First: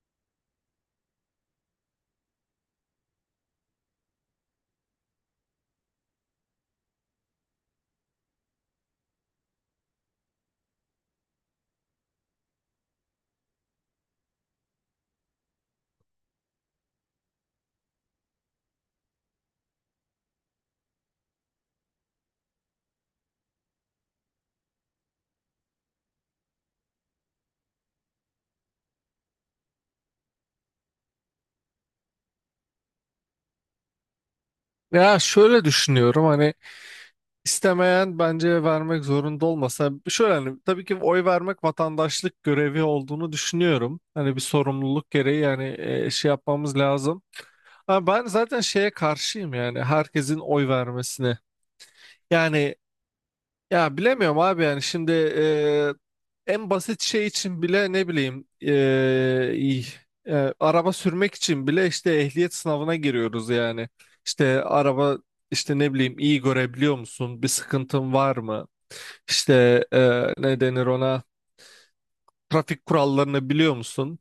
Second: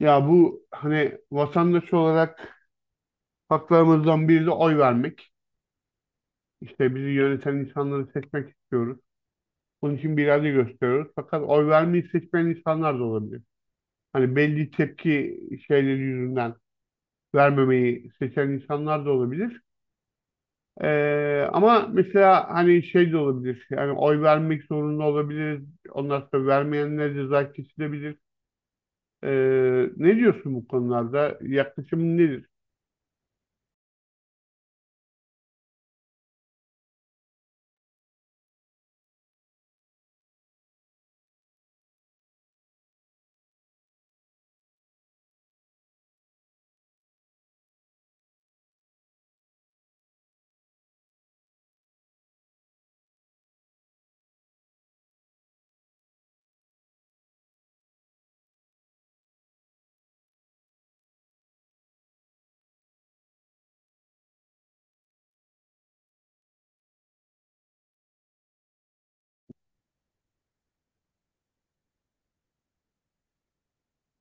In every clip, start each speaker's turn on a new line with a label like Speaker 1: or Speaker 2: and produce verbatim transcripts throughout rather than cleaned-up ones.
Speaker 1: Ya bu hani vatandaş olarak haklarımızdan biri de oy vermek. İşte bizi yöneten insanları seçmek istiyoruz. Bunun için bir irade gösteriyoruz. Fakat oy vermeyi seçmeyen insanlar da olabilir. Hani belli tepki şeyleri yüzünden vermemeyi seçen insanlar da olabilir. Ee, ama mesela hani şey de olabilir. Yani oy vermek zorunda olabilir. Ondan sonra vermeyenlere ceza kesilebilir. Ee, ne diyorsun bu konularda? Yaklaşımın nedir?
Speaker 2: Ya şöyle düşünüyorum hani istemeyen bence vermek zorunda olmasa şöyle hani tabii ki oy vermek vatandaşlık görevi olduğunu düşünüyorum. Hani bir sorumluluk gereği yani e, şey yapmamız lazım. Ama ben zaten şeye karşıyım yani herkesin oy vermesine. Yani ya bilemiyorum abi yani şimdi eee, en basit şey için bile ne bileyim eee, iyi, eee, araba sürmek için bile işte ehliyet sınavına giriyoruz yani. İşte araba işte ne bileyim iyi görebiliyor musun? Bir sıkıntın var mı? İşte eee, ne denir ona? Trafik kurallarını biliyor musun?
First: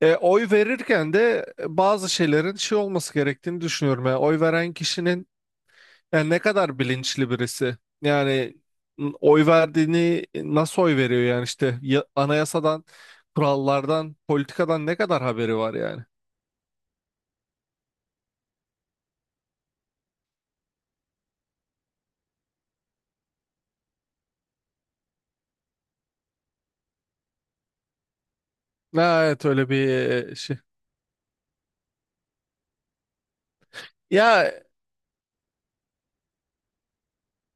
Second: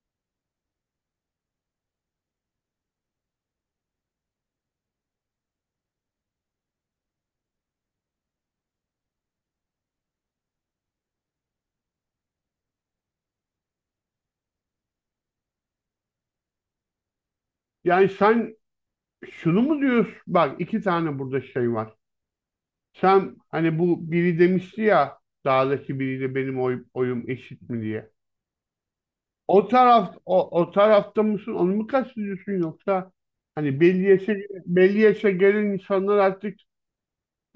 Speaker 2: E, oy verirken de bazı şeylerin şey olması gerektiğini düşünüyorum. Yani oy veren kişinin yani ne kadar bilinçli birisi. Yani n- oy verdiğini nasıl oy veriyor yani işte ya- anayasadan, kurallardan, politikadan ne kadar haberi var yani.
Speaker 1: Yani sen şunu mu diyorsun? Bak iki tane burada şey var. Sen hani bu biri demişti ya dağdaki biriyle benim oy- oyum eşit mi diye.
Speaker 2: Ha, evet
Speaker 1: O
Speaker 2: öyle bir
Speaker 1: taraf
Speaker 2: e, şey.
Speaker 1: o, o tarafta mısın? Onu mu kastediyorsun yoksa hani belli yaşa,
Speaker 2: Ya
Speaker 1: belli yaşa gelen insanlar artık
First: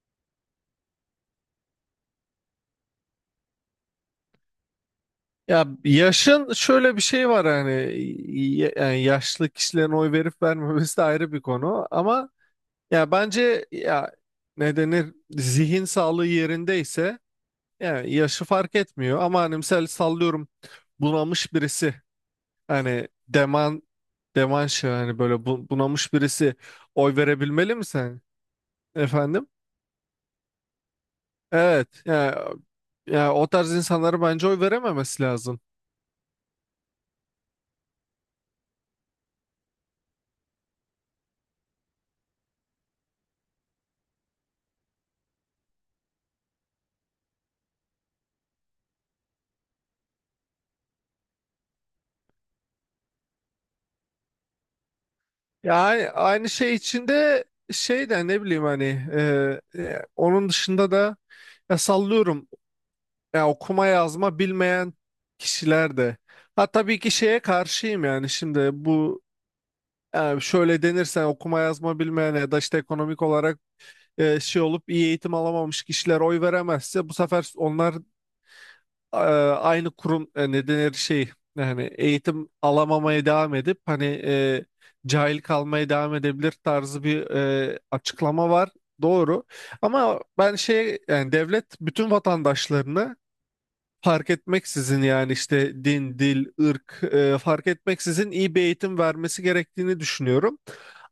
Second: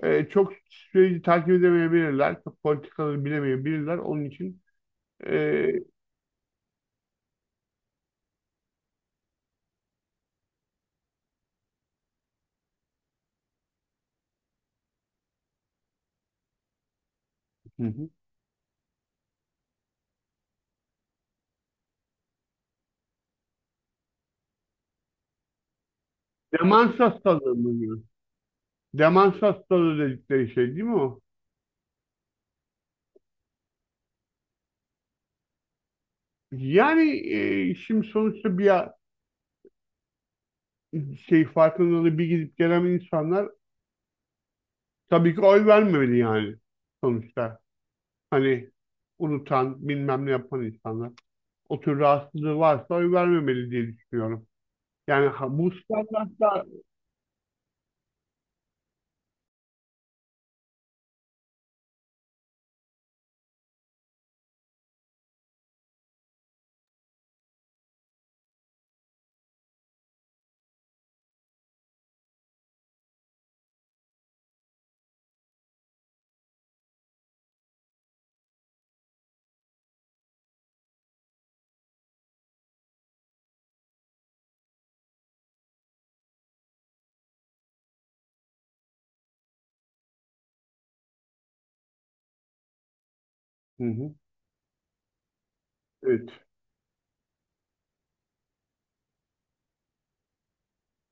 Speaker 1: e, çok süreci takip edemeyebilirler. Çok politikaları bilemeyebilirler. Onun için
Speaker 2: ya
Speaker 1: e,
Speaker 2: yaşın şöyle bir şey var hani y- yani yaşlı kişilerin oy verip vermemesi de ayrı bir konu ama ya bence ya ne denir zihin sağlığı yerindeyse
Speaker 1: Hı hı.
Speaker 2: yani yaşı fark etmiyor ama hani misal sallıyorum bunamış birisi. Hani Deman Deman şey hani böyle bu- bunamış birisi
Speaker 1: Demans
Speaker 2: oy
Speaker 1: hastalığı
Speaker 2: verebilmeli
Speaker 1: mı
Speaker 2: mi
Speaker 1: diyor?
Speaker 2: sen?
Speaker 1: Demans
Speaker 2: Efendim?
Speaker 1: hastalığı dedikleri şey değil mi o?
Speaker 2: Evet. Yani, yani o tarz insanlara bence oy verememesi lazım.
Speaker 1: Yani e, şimdi sonuçta bir şey farkındalığı bir gidip gelen insanlar tabii ki oy vermemeli yani sonuçta. Hani unutan, bilmem ne yapan insanlar. O tür rahatsızlığı varsa oy vermemeli diye düşünüyorum. Yani ha- bu
Speaker 2: Yani aynı
Speaker 1: standartlar...
Speaker 2: şey içinde şey de ne bileyim hani, e, e, onun dışında da ya sallıyorum ya okuma yazma bilmeyen kişiler de. Ha tabii ki şeye karşıyım yani şimdi bu yani şöyle denirsen okuma yazma bilmeyen ya da işte ekonomik olarak e, şey olup iyi eğitim alamamış kişiler oy veremezse bu sefer onlar e, aynı kurum e, ne denir şey yani eğitim alamamaya devam edip hani e, cahil kalmaya devam edebilir tarzı bir e, açıklama var. Doğru. Ama ben şey yani devlet bütün vatandaşlarını
Speaker 1: Hı hı,
Speaker 2: fark etmeksizin yani işte din,
Speaker 1: evet.
Speaker 2: dil, ırk e, fark etmeksizin iyi bir eğitim vermesi gerektiğini düşünüyorum.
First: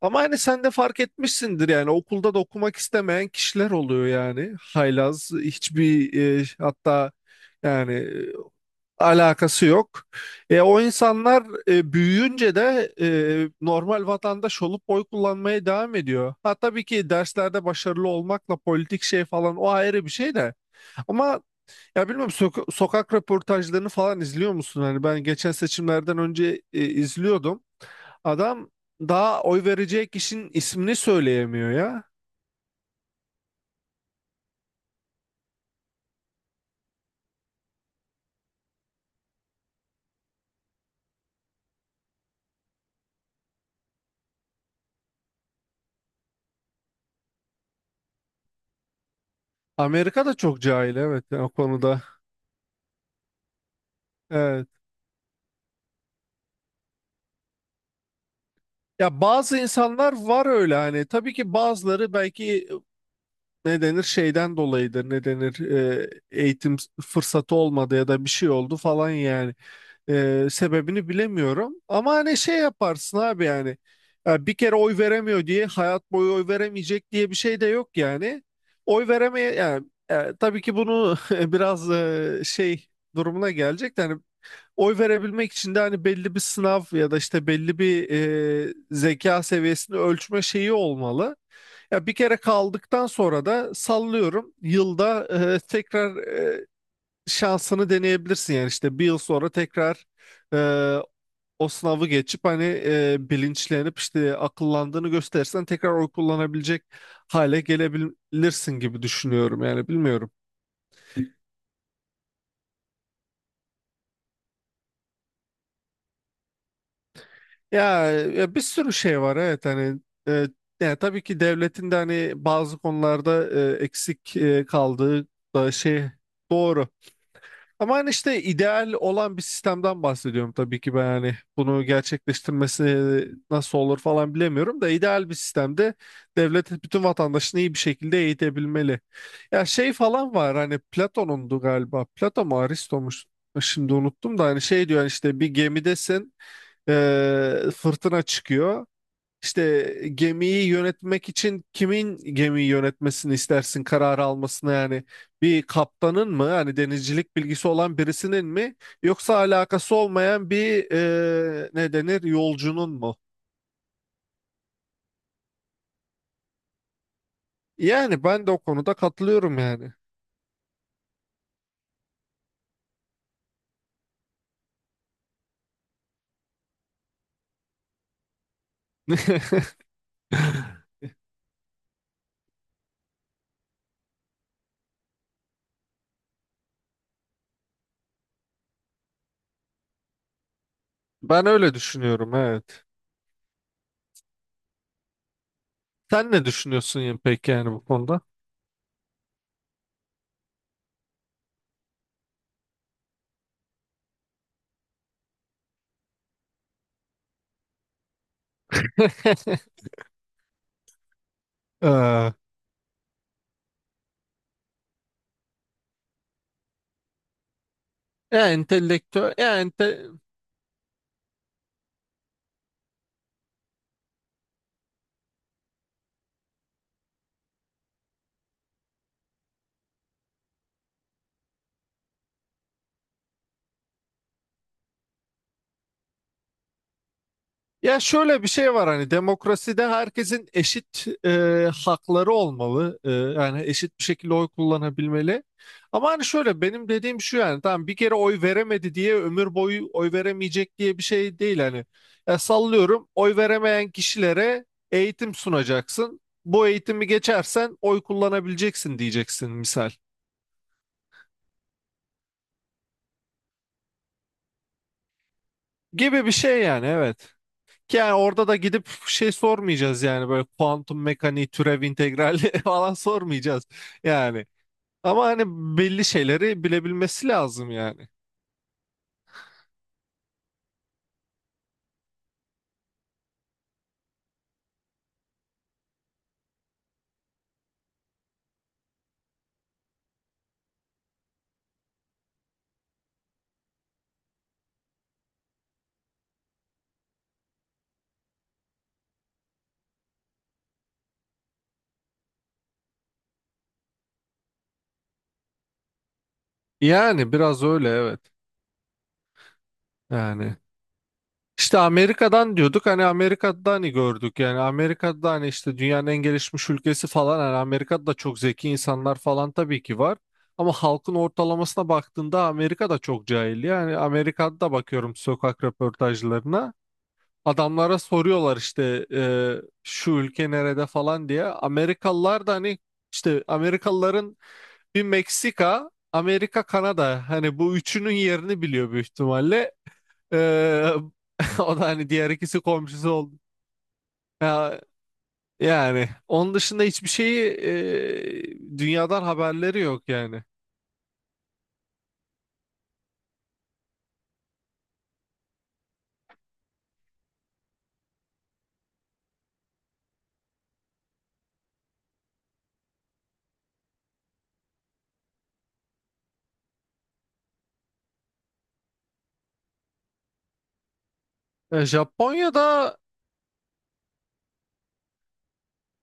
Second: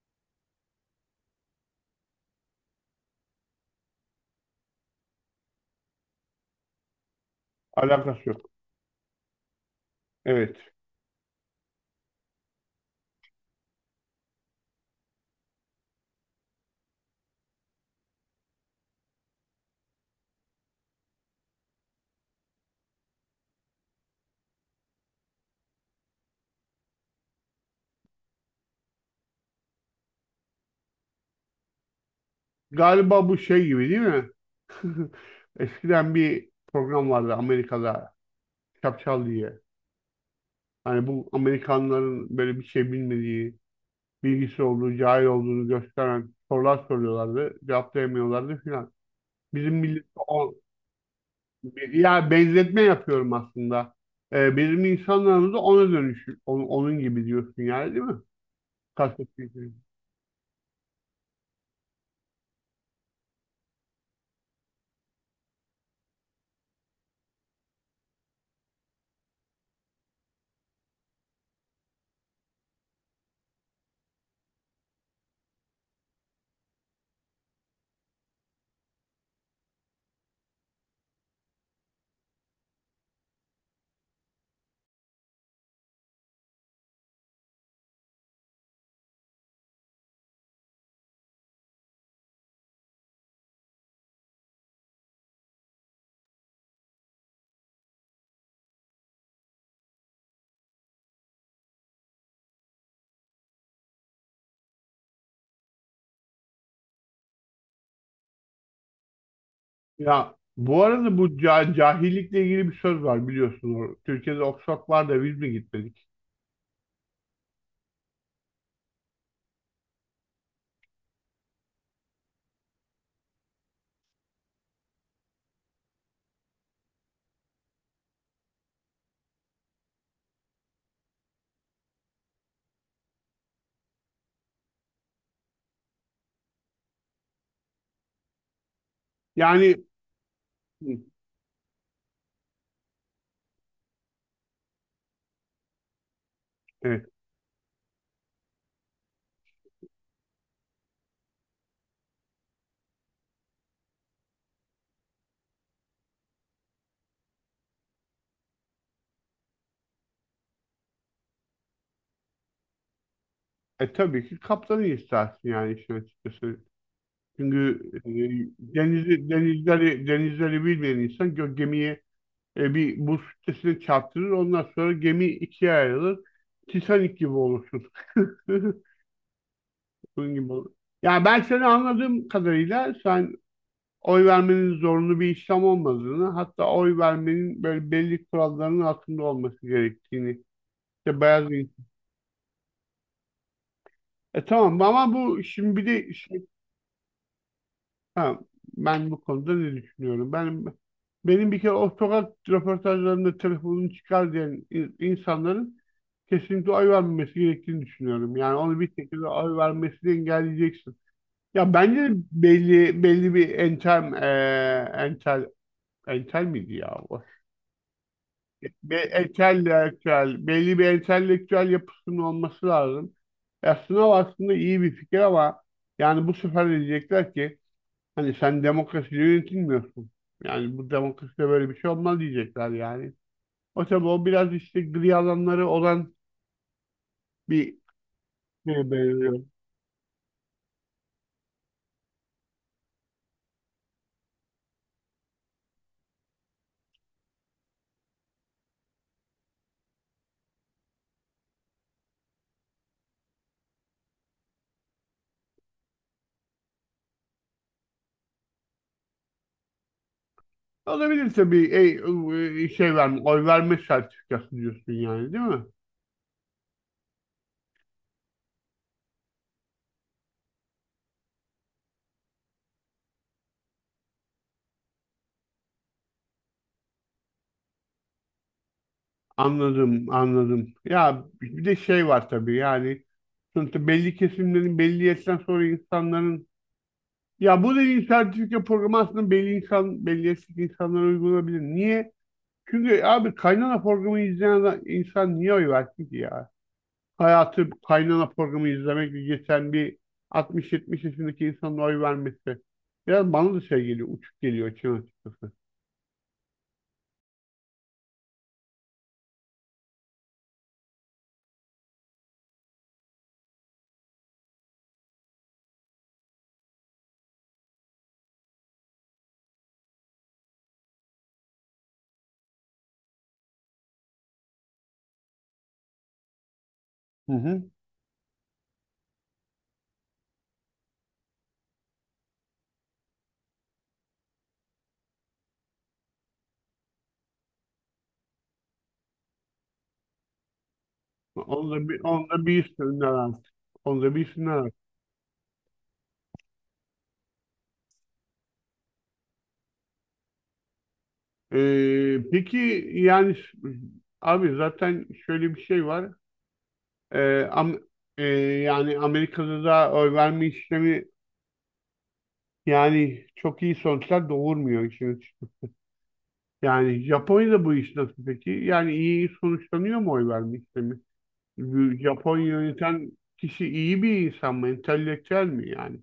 Speaker 2: Ama hani sen de fark etmişsindir yani okulda da okumak istemeyen kişiler oluyor yani. Haylaz hiçbir e, hatta yani
Speaker 1: Alakası
Speaker 2: e,
Speaker 1: yok.
Speaker 2: alakası yok.
Speaker 1: Evet.
Speaker 2: E, o insanlar e, büyüyünce de e, normal vatandaş olup oy kullanmaya devam ediyor. Ha tabii ki derslerde başarılı olmakla politik şey falan o ayrı bir şey de. Ama ya bilmiyorum soka- sokak röportajlarını falan izliyor musun? Hani ben geçen seçimlerden önce e, izliyordum. Adam daha oy verecek kişinin ismini söyleyemiyor ya.
Speaker 1: Galiba bu şey gibi değil mi? Eskiden bir program vardı Amerika'da. Çapçal diye. Hani bu Amerikanların böyle bir şey bilmediği bilgisi olduğu, cahil olduğunu gösteren sorular soruyorlardı. Cevaplayamıyorlardı filan. Bizim millet
Speaker 2: Amerika da
Speaker 1: o,
Speaker 2: çok cahil evet yani o konuda.
Speaker 1: ya benzetme yapıyorum aslında. Ee,
Speaker 2: Evet.
Speaker 1: bizim insanlarımız da ona dönüş, onun, onun gibi diyorsun yani değil mi?
Speaker 2: Ya
Speaker 1: Kastettiğin
Speaker 2: bazı
Speaker 1: şey.
Speaker 2: insanlar var öyle hani tabii ki bazıları belki ne denir şeyden dolayıdır ne denir e, eğitim fırsatı olmadı ya da bir şey oldu falan yani. Ee, sebebini bilemiyorum. Ama hani şey yaparsın abi yani. Ya bir kere oy veremiyor diye hayat boyu oy veremeyecek diye bir şey de yok yani. Oy veremeye yani e, tabii ki bunu biraz e, şey durumuna gelecek. De Hani oy verebilmek için de hani belli bir sınav ya da işte belli bir e, zeka seviyesini ölçme şeyi olmalı. Ya bir kere kaldıktan sonra da sallıyorum yılda e, tekrar şansını deneyebilirsin yani işte bir yıl sonra tekrar e, o sınavı geçip hani e, bilinçlenip işte akıllandığını gösterirsen tekrar oy kullanabilecek hale gelebilirsin gibi düşünüyorum yani bilmiyorum.
Speaker 1: Ya bu arada bu ca- cahillikle ilgili bir söz var biliyorsunuz. Türkiye'de Oxford var da biz mi gitmedik?
Speaker 2: Ya, ya bir sürü şey var evet hani, e, yani tabii ki devletin de hani bazı konularda e, eksik e, kaldığı da şey doğru. Ama hani işte ideal olan bir sistemden bahsediyorum tabii ki ben hani bunu gerçekleştirmesi nasıl olur falan bilemiyorum da ideal bir sistemde devlet bütün vatandaşını iyi bir şekilde eğitebilmeli. Ya
Speaker 1: Yani
Speaker 2: şey falan var hani
Speaker 1: hı,
Speaker 2: Platon'undu galiba, Platon mu Aristo mu şimdi unuttum da hani şey diyor hani işte bir gemidesin,
Speaker 1: evet.
Speaker 2: eee, fırtına çıkıyor. İşte gemiyi yönetmek için kimin gemiyi yönetmesini istersin kararı almasını yani bir kaptanın mı hani denizcilik bilgisi olan birisinin mi yoksa alakası olmayan bir e, ne denir yolcunun mu?
Speaker 1: E, tabii ki kaptanı istersin yani işin açıkçası. Çünkü
Speaker 2: Yani ben de o
Speaker 1: e,
Speaker 2: konuda
Speaker 1: denizi,
Speaker 2: katılıyorum yani.
Speaker 1: denizleri, denizleri bilmeyen insan gö- gemiyi E, bir buz kütlesine çarptırır. Ondan sonra gemi ikiye ayrılır. Titanic gibi olursun. Bunun gibi olur. Yani ben seni anladığım kadarıyla sen oy vermenin zorunlu bir işlem olmadığını, hatta oy vermenin böyle belli kuralların altında olması gerektiğini. İşte
Speaker 2: Ben
Speaker 1: beyaz bir-
Speaker 2: öyle düşünüyorum evet.
Speaker 1: E tamam ama bu şimdi bir de.
Speaker 2: Sen ne düşünüyorsun ya peki yani bu konuda?
Speaker 1: Ha, ben bu konuda ne düşünüyorum? Ben benim bir kere o sokak röportajlarında telefonunu çıkar diyen in- insanların kesinlikle oy vermemesi gerektiğini düşünüyorum. Yani onu bir şekilde oy vermesini engelleyeceksin. Ya bence de
Speaker 2: Ee,
Speaker 1: belli belli bir entel eee entel entel miydi ya? O,
Speaker 2: ya
Speaker 1: be,
Speaker 2: entelektüel, ya.
Speaker 1: entelektüel, belli bir entelektüel yapısının olması lazım. Aslında o aslında iyi bir fikir ama yani bu sefer de diyecekler ki hani sen demokrasi yönetilmiyorsun. Yani bu demokraside böyle bir şey olmaz diyecekler yani. O tabii o biraz işte gri alanları olan bir
Speaker 2: Ya şöyle bir şey var
Speaker 1: şeye
Speaker 2: hani
Speaker 1: benziyor.
Speaker 2: demokraside herkesin eşit e, hakları olmalı. E, yani eşit bir şekilde oy kullanabilmeli. Ama hani şöyle benim dediğim şu yani tamam bir kere oy veremedi diye ömür boyu oy veremeyecek diye bir şey değil hani. Ya sallıyorum oy veremeyen kişilere eğitim sunacaksın. Bu eğitimi geçersen oy kullanabileceksin diyeceksin misal.
Speaker 1: Olabilirse bir ey- e, şey verme, oy verme sertifikası diyorsun yani değil mi?
Speaker 2: Gibi bir şey yani evet. Yani orada da gidip şey sormayacağız yani böyle kuantum mekaniği, türev integrali falan sormayacağız yani. Ama hani belli şeyleri bilebilmesi lazım yani.
Speaker 1: Anladım, anladım. Ya bir de şey var tabii yani sonuçta belli kesimlerin belli yaştan sonra insanların ya bu dediğin sertifika programı aslında belli insan belli yaştaki insanlara uygulanabilir. Niye? Çünkü abi kaynana programı izleyen insan niye oy versin ki ya? Hayatı kaynana programı izlemekle geçen bir altmış yetmiş yaşındaki insanın oy vermesi. Biraz bana da şey geliyor, uçuk geliyor için açıkçası.
Speaker 2: Yani biraz öyle evet. Yani işte Amerika'dan diyorduk hani Amerika'da hani gördük yani Amerika'da hani işte dünyanın en gelişmiş ülkesi falan hani Amerika'da da çok zeki insanlar falan tabii ki var. Ama halkın ortalamasına baktığında Amerika'da çok cahil. Yani Amerika'da da bakıyorum sokak röportajlarına.
Speaker 1: Hı hı.
Speaker 2: Adamlara soruyorlar işte e, şu ülke nerede falan diye. Amerikalılar da hani işte Amerikalıların bir Meksika, Amerika, Kanada hani bu üçünün yerini biliyor büyük ihtimalle. E,
Speaker 1: Onu
Speaker 2: o da
Speaker 1: da bir,
Speaker 2: hani
Speaker 1: onu
Speaker 2: diğer
Speaker 1: da
Speaker 2: ikisi
Speaker 1: bilsinler
Speaker 2: komşusu oldu.
Speaker 1: artık. Onu da bilsinler artık.
Speaker 2: Ya, yani onun dışında hiçbir şeyi e, dünyadan haberleri yok yani.
Speaker 1: Ee, peki yani s- abi zaten şöyle bir şey var. Ee, am, e, Yani Amerika'da da oy verme işlemi yani çok iyi sonuçlar doğurmuyor için. Yani Japonya'da bu iş nasıl peki? Yani iyi sonuçlanıyor mu oy verme işlemi?
Speaker 2: E,
Speaker 1: Bu Japonya
Speaker 2: Japonya'da
Speaker 1: yöneten kişi iyi bir insan mı? Entelektüel mi yani?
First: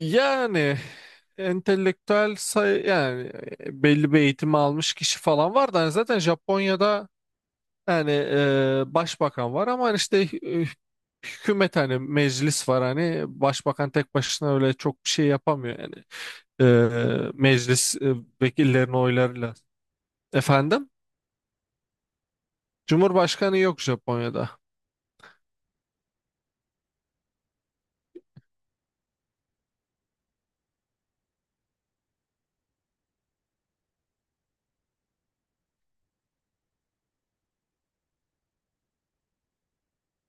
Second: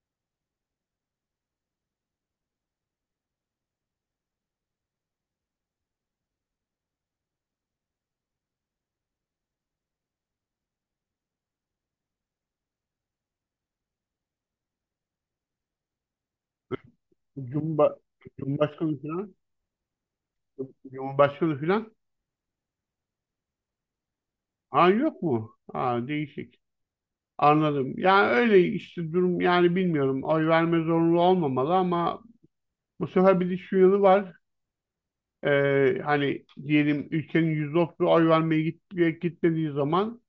Speaker 2: yani entelektüel sayı yani e, belli bir eğitim almış kişi falan var da hani zaten Japonya'da yani e, başbakan var ama işte hü- hükümet hani meclis var hani başbakan tek başına öyle çok bir şey yapamıyor yani. E, meclis
Speaker 1: Cumba,
Speaker 2: e, vekillerin
Speaker 1: Cumhurbaşkanı falan?
Speaker 2: oylarıyla. Efendim?
Speaker 1: Cumhurbaşkanı falan?
Speaker 2: Cumhurbaşkanı yok Japonya'da.
Speaker 1: Aa yok mu? Aa değişik. Anladım. Yani öyle işte durum yani bilmiyorum. Oy verme zorunlu olmamalı ama bu sefer bir de şu yanı var. Ee, hani diyelim ülkenin yüzde otuzu oy vermeye git, gitmediği zaman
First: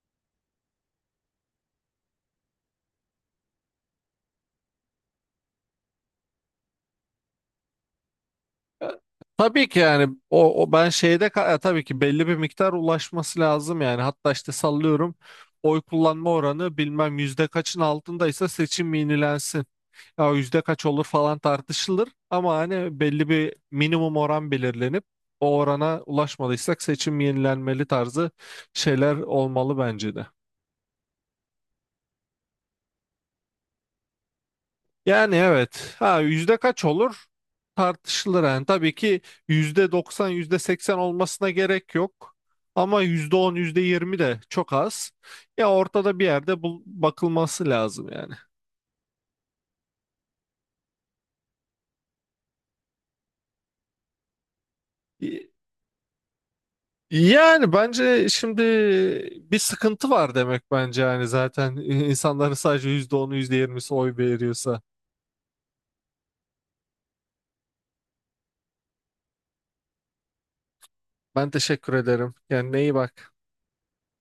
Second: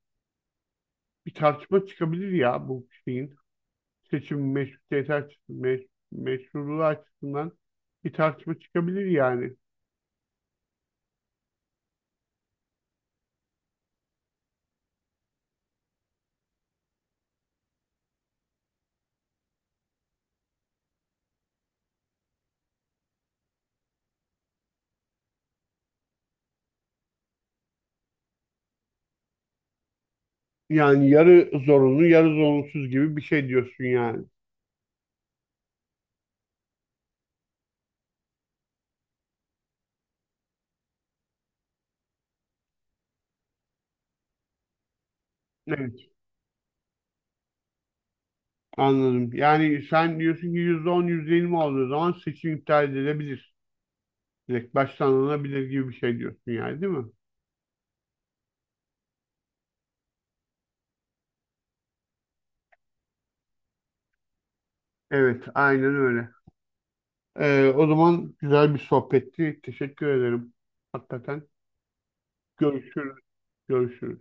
Speaker 1: bir tartışma çıkabilir ya bu şeyin. Seçim meşrutiyeti açısından, meşruluğu açısından bir tartışma çıkabilir yani.
Speaker 2: Tabii ki yani o, o ben şeyde ka- e, tabii ki belli bir miktar ulaşması lazım yani hatta işte sallıyorum oy kullanma oranı bilmem yüzde kaçın altındaysa seçim yenilensin. Ya yüzde kaç olur falan tartışılır ama hani belli bir minimum oran belirlenip o orana ulaşmadıysak seçim yenilenmeli tarzı şeyler olmalı bence de.
Speaker 1: Yani yarı zorunlu, yarı zorunsuz gibi bir şey diyorsun yani.
Speaker 2: Yani evet. Ha yüzde kaç olur? Tartışılır yani. Tabii ki yüzde doksan, yüzde seksen olmasına gerek yok. Ama yüzde on, yüzde yirmi de çok az. Ya
Speaker 1: Evet,
Speaker 2: ortada bir yerde bul- bakılması lazım yani.
Speaker 1: anladım. Yani sen diyorsun ki yüzde on, yüzde %20 olduğu zaman seçim iptal edilebilir. Direkt baştan
Speaker 2: Y-
Speaker 1: alınabilir gibi bir şey diyorsun yani değil mi?
Speaker 2: Yani bence şimdi bir sıkıntı var demek bence yani zaten insanların sadece yüzde onu, yüzde yirmisi oy veriyorsa.
Speaker 1: Evet, aynen öyle. Ee, o zaman güzel bir sohbetti. Teşekkür ederim. Hakikaten
Speaker 2: Ben teşekkür ederim. Yani neyi
Speaker 1: görüşürüz.
Speaker 2: bak.
Speaker 1: Görüşürüz.